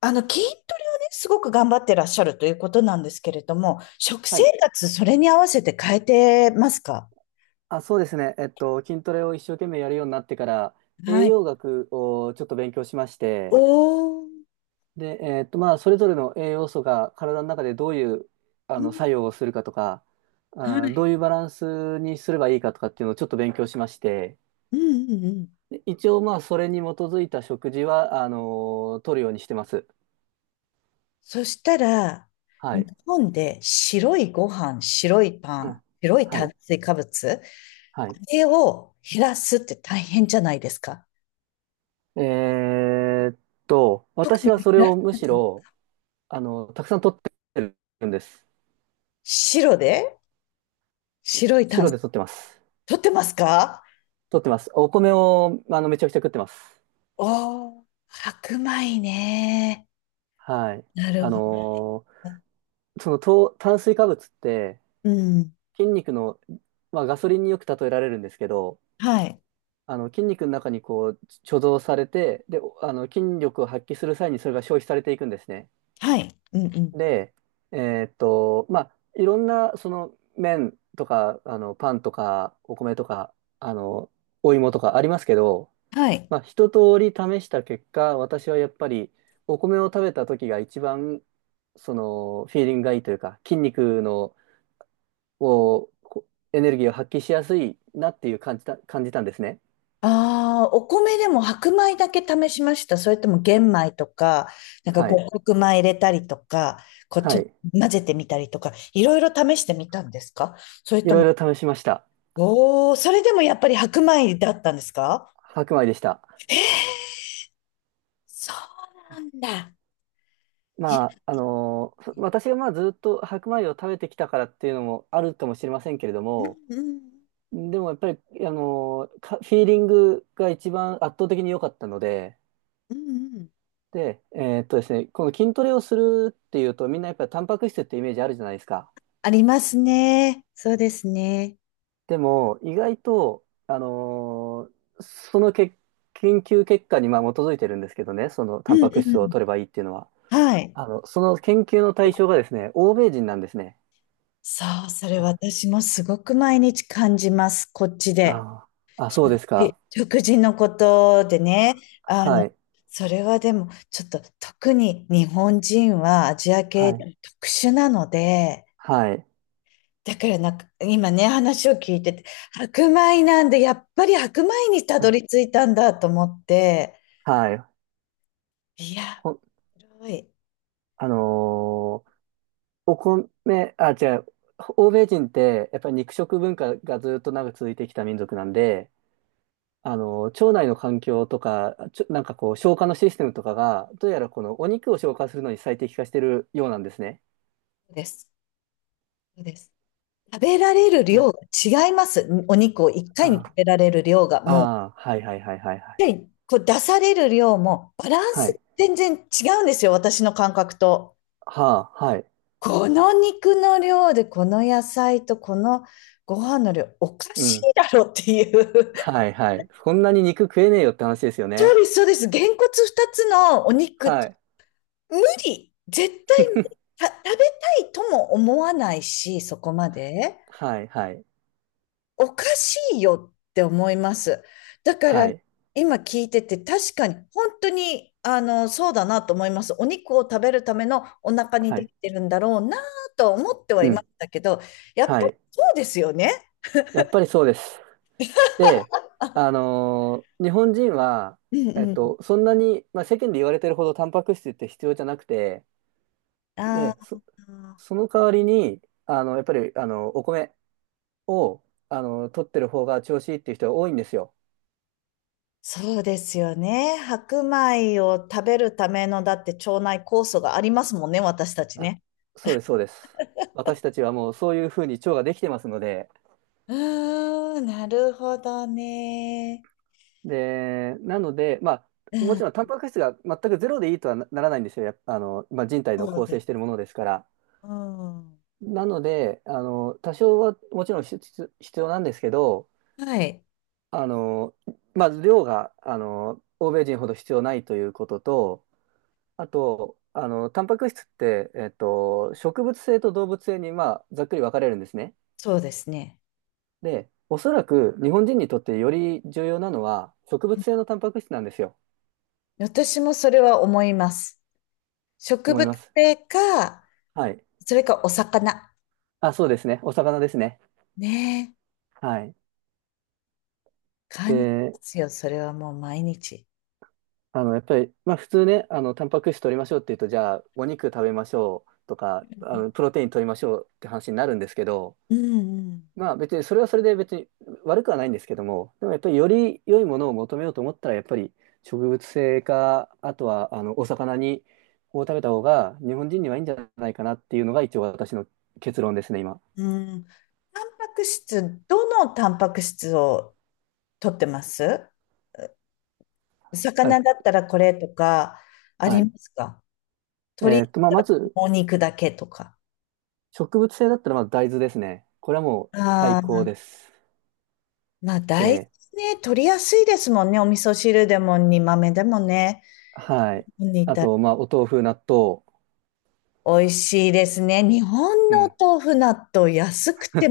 筋トレをね、すごく頑張ってらっしゃるということなんですけれども、食は生い。活、それに合わせて変えてますか？あ、そうですね。筋トレを一生懸命やるようになってから、栄はい。養学をちょっと勉強しまして、おー、で、えっと、まあ、それぞれの栄養素が体の中でどういう、うん、作用をするかとか、はどうい。いうバランスにすればいいかとかっていうのをちょっと勉強しまして、うんうんうん。で一応、まあ、それに基づいた食事は、取るようにしてます。そしたら、は日い。本で白いご飯、白いパうン、ん、白いは炭い。水化物、はあい。れを減らすって大変じゃないですか。えーっ特私にはそれ減らをむしろ、たくさん取ってるんです。白で白い炭白水、で取ってます。取ってますか？取ってます。お米を、めちゃくちゃ食ってます。おー、白米ね。はい。なるあほのーど。その糖、炭水化物って、うん。筋肉の、まあ、ガソリンによく例えられるんですけど、はい。筋肉の中にこう、貯蔵されて、で、筋力を発揮する際にそれが消費されていくんですね。はい。うんうん。で、まあ、いろんな、その、麺とか、パンとか、お米とか、あの、お芋とかありますけど、はい。まあ、一通り試した結果、私はやっぱりお米を食べた時が一番そのフィーリングがいいというか、筋肉のをこエネルギーを発揮しやすいなっていう感じたんですね。ああ、お米でも白米だけ試しました。それとも玄米とか、なんかは五い。穀米入れたりとか、こうちはょっい。と混ぜてみたりとか、いろいろ試してみたんですか？それいとも、ろいろ試しました。おお、それでもやっぱり白米だったんですか？白米でした。えー、そうなんだ。いまや、あ、あのーそ私がまあずっと白米を食べてきたからっていうのもあるかもしれませんけれども、うんうんでもやっぱり、あのーかフィーリングが一番圧倒的に良かったので、うんうん、で、ですね、この筋トレをするっていうと、みんなやっぱりタンパク質ってイメージあるじゃないですか。ありますね。そうですね。でも、意外と、あのーそのけ研究結果にまあ基づいてるんですけどね、そのうタンんパクう質をん。取ればいいっていうのは、はい。その研究の対象がですね、欧米人なんですね。そう、それあ、私もすごく毎日感じます、こっちで。ああ、そうですえ、か。食事のことでね、あはの、い。それはでも、ちょっと特に日本人はアジア系はでい。も特殊なので、はい。だからなんか、今ね、話を聞いてて、白米なんで、やっぱり白米にたはどい。り着いたんだと思って、はい。いや、ほん、すごい、あのーお米、あ、違う。欧米人って、やっぱり肉食文化がずっと長く続いてきた民族なんで、腸内の環境とか、なんかこう、消化のシステムとかが、どうやらこのお肉を消化するのに最適化してるようなんですね。そうです、そうです。食べられるうん、量が違います。お肉を1あ回に食べられる量が、あ、もうああ、はいはいはいはいはやい。っぱりこう出される量もバランはスい。全然違うんですよ、私の感覚と。はあ、はい。この肉の量で、この野菜とこのご飯の量、おかうしん。いだろっていう。はいはい。こんなに肉食えねえよって話ですよそうね。です、そうです。げんこつ2つのお肉、はい。無理。絶対無理、 食べたいとも思わないし、そこまで。はいはい。おかしいよって思います。だから、はい。今聞いてて、確かに、本当に、そうだなと思います。お肉を食べるためのお腹にはでい。きてるんだろうなと思ってはういましん。たけど、やっぱはい。りそうですよね。やっぱりそうです。で、日本人は、うんうん。そんなに、まあ、世間で言われてるほどタンパク質って必要じゃなくて、あで、あ、その代わりに、やっぱり、お米を、取ってる方が調子いいっていう人が多いんですよ。そうですよね。白米を食べるための、だって腸内酵素がありますもんね、私たちあ、ね。そうです、そうです。私たちはもうそういうふうに腸ができてますので、うーん、なるほどね。で、なので、まうあ、もん、ちろんタンパク質が全くゼロでいいとはならないんですよ。やっぱまあ、人体のそう構で成していす。るものですから。うん。なので、多少はもちろん必要なんですけど、はい。あの、まず量が、欧米人ほど必要ないということと、あと、タンパク質って、植物性と動物性に、まあ、ざっくり分かれるんですね。そうですね。で、おそらく日本人にとってより重要なのは、植物性のタンパク質なんですよ。私もそれは思います。植思い物ます。性か、はい。それかお魚。あ、そうですね。お魚ですね。ねえ、はい。感じでますよ。それはもう毎日。やっぱり、まあ普通ね、タンパク質取りましょうって言うと、じゃあ、お肉食べましょうとか、うプロテイン取りましょうって話になるんですけど、んまあ別に、それはそれで別に悪くはないんですけども、でもやっぱりより良いものを求めようと思ったら、やっぱり植物性か、あとは、お魚を食べた方が日本人にはいいんじゃないかなっていうのが一応私の結論ですね、今。うん。うん。タンパク質、どのタンパク質を取ってます？あ、魚だったらこれとか、あはりい。ますか？鶏まあまず、もも肉だけとか。植物性だったらまず大豆ですね。これはもうあ最高あ、です。まあ大で、豆ね、取りやすいですもんね。お味噌汁でも煮豆でもね。はい。煮あたと、まあ、お豆腐、納豆。美味しいですね。日本うのおん。豆腐納豆安くて、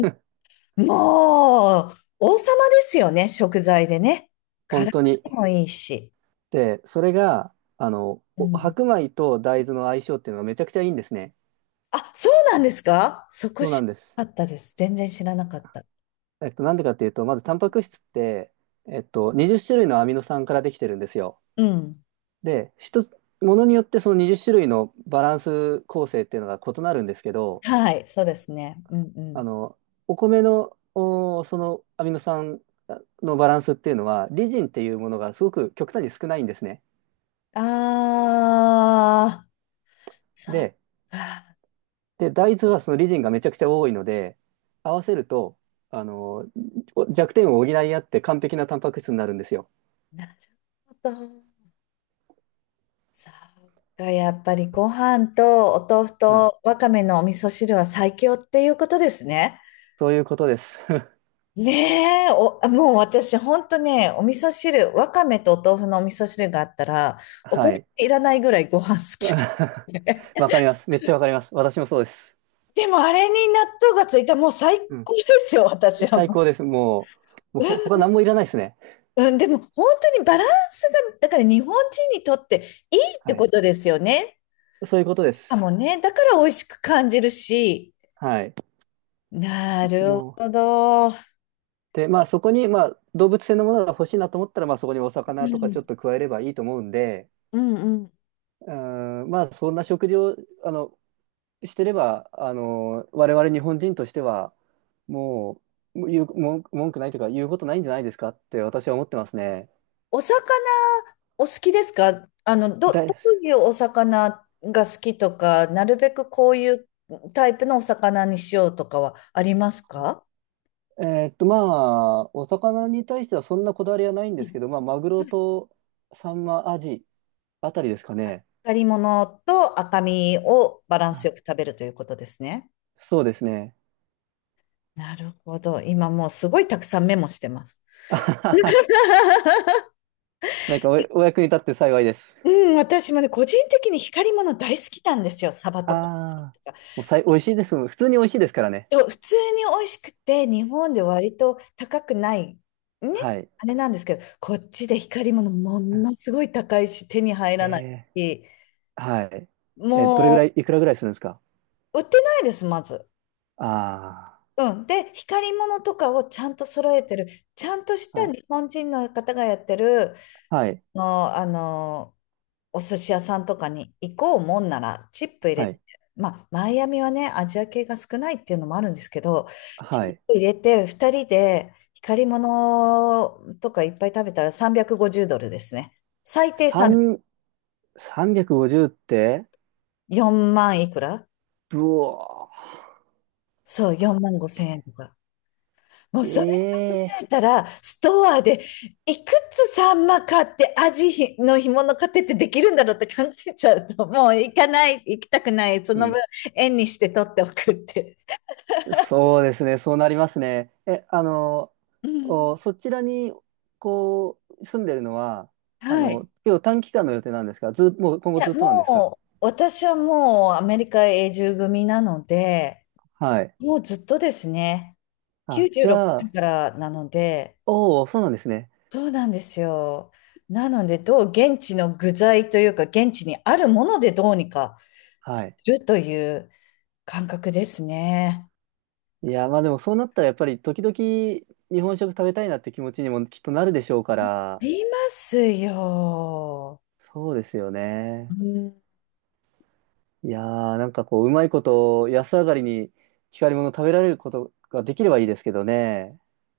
もう、王様ですよね、食材でね。本体当に。にもいいし。で、それが、うおん。白米と大豆の相性っていうのがめちゃくちゃいいんですね。あ、そうなんですか？そこそうな知んです。らなかったです。全然知らなかった。なんでかっていうと、まず、タンパク質って、20種類のアミノ酸からできてるんですよ。うん。で、ものによってその20種類のバランス構成っていうのが異なるんですけど、はい、そうですね。うんうあん。の、お米の、そのアミノ酸のバランスっていうのは、リジンっていうものがすごく極端に少ないんですね。あー、そっで、か。大豆はそのリジンがめちゃくちゃ多いので、合わせると、あの、弱点を補い合って完璧なタンパク質になるんですよ。なるほど。そっか、やっぱりご飯とお豆腐はい。とわかめのお味噌汁は最強っていうことですね。そういうことです。ねえ、もう私、ほんとね、お味噌汁、わかめとお豆腐のお味噌汁があったら、おかはずい。いらないぐらいご飯好き で。わか ります。めっちゃわかります。私もそうです。でも、あれに納豆がついたらもう最うん。高ですよ、私は最も高です。もう他う。何もいらないですね。うん、でも、本当にバランスが、だから日本人にとっていいっはてこい。とですよね。そういうことであ、もす。うね、だから美味しく感じるし。はい。なるもほう、ど。うで、まあそこに、まあ動物性のものが欲しいなと思ったら、まあそこにお魚とかちん、ょっと加えればいいと思うんで、うん、うん。うーん、まあそんな食事を、あの、してれば、我々日本人としては、もう、もう言う、文句ないというか、言うことないんじゃないですかって私は思ってますね。お魚お好きですか？だどい、ういうお魚が好きとか、なるべくこういうタイプのお魚にしようとかはありますか？まあ、お魚に対してはそんなこだわりはないんうですけん、ど、まあ、マグロとサンマ、アジあたりですかね。光り物と赤身をバランはスい。よく食べるということですね。そうですね。なるほど。今もうすごいたくさんメモしてます。あはは。 なんかお役に立って幸いです。うん、私もね、個人的に光り物大好きなんですよ。サバとか。ああ、もう美味しいです。普通に美味しいですからね。でも普通に美味しくて、日本で割と高くない、ね、はい。あれなんですけど、こっちで光り物ものすごい高いし、手に入らないえし、ーはい。え、どれぐらもい、いくらぐらいするんですか？う売ってないです、まず。ああー。うん。で、光り物とかをちゃんと揃えてる、ちゃんとしたはい。日本人の方がやってる、はい。の、お寿司屋さんとかに行こうもんなら、チップ入れはて、い。まあ、マイアミはね、アジア系が少ないっていうのもあるんですけど、チはッい。プ入れて、2人で光り物とかいっぱい食べたら350ドルですね。最低3、三、350って4万いくら、うわそう、ー、だっ4万5千け。円とか。もうそれ考ええ、えたら、ストアでいくつサンマ買ってアジの干物買ってってできるんだろうって考えちゃうと、もう行かない、行きたくない、そうの分ん。円にして取っておくって。そうですね。そうなりますね。え、うん、そちらに、こう、住んでるのは、はい。今日短期間の予定なんですか？ず、もう今い後や、ずっとなんですか？もう、私はもうアメリカ永住組なので、はい。もうずっとですね、あ、96じゃ年あ、からなので、おお、そうなんですね。そうなんですよ。なので、どう現地の具材というか、現地にあるものでどうにかはすい。るという感覚ですね。いや、まあでもそうなったらやっぱり時々日本食食べたいなって気持ちにもきっとなるでしょうかあら、りますよ。そうですようね。んいやー、なんかこう、うまいこと、安上がりに光り物食べられることができればいいですけどね。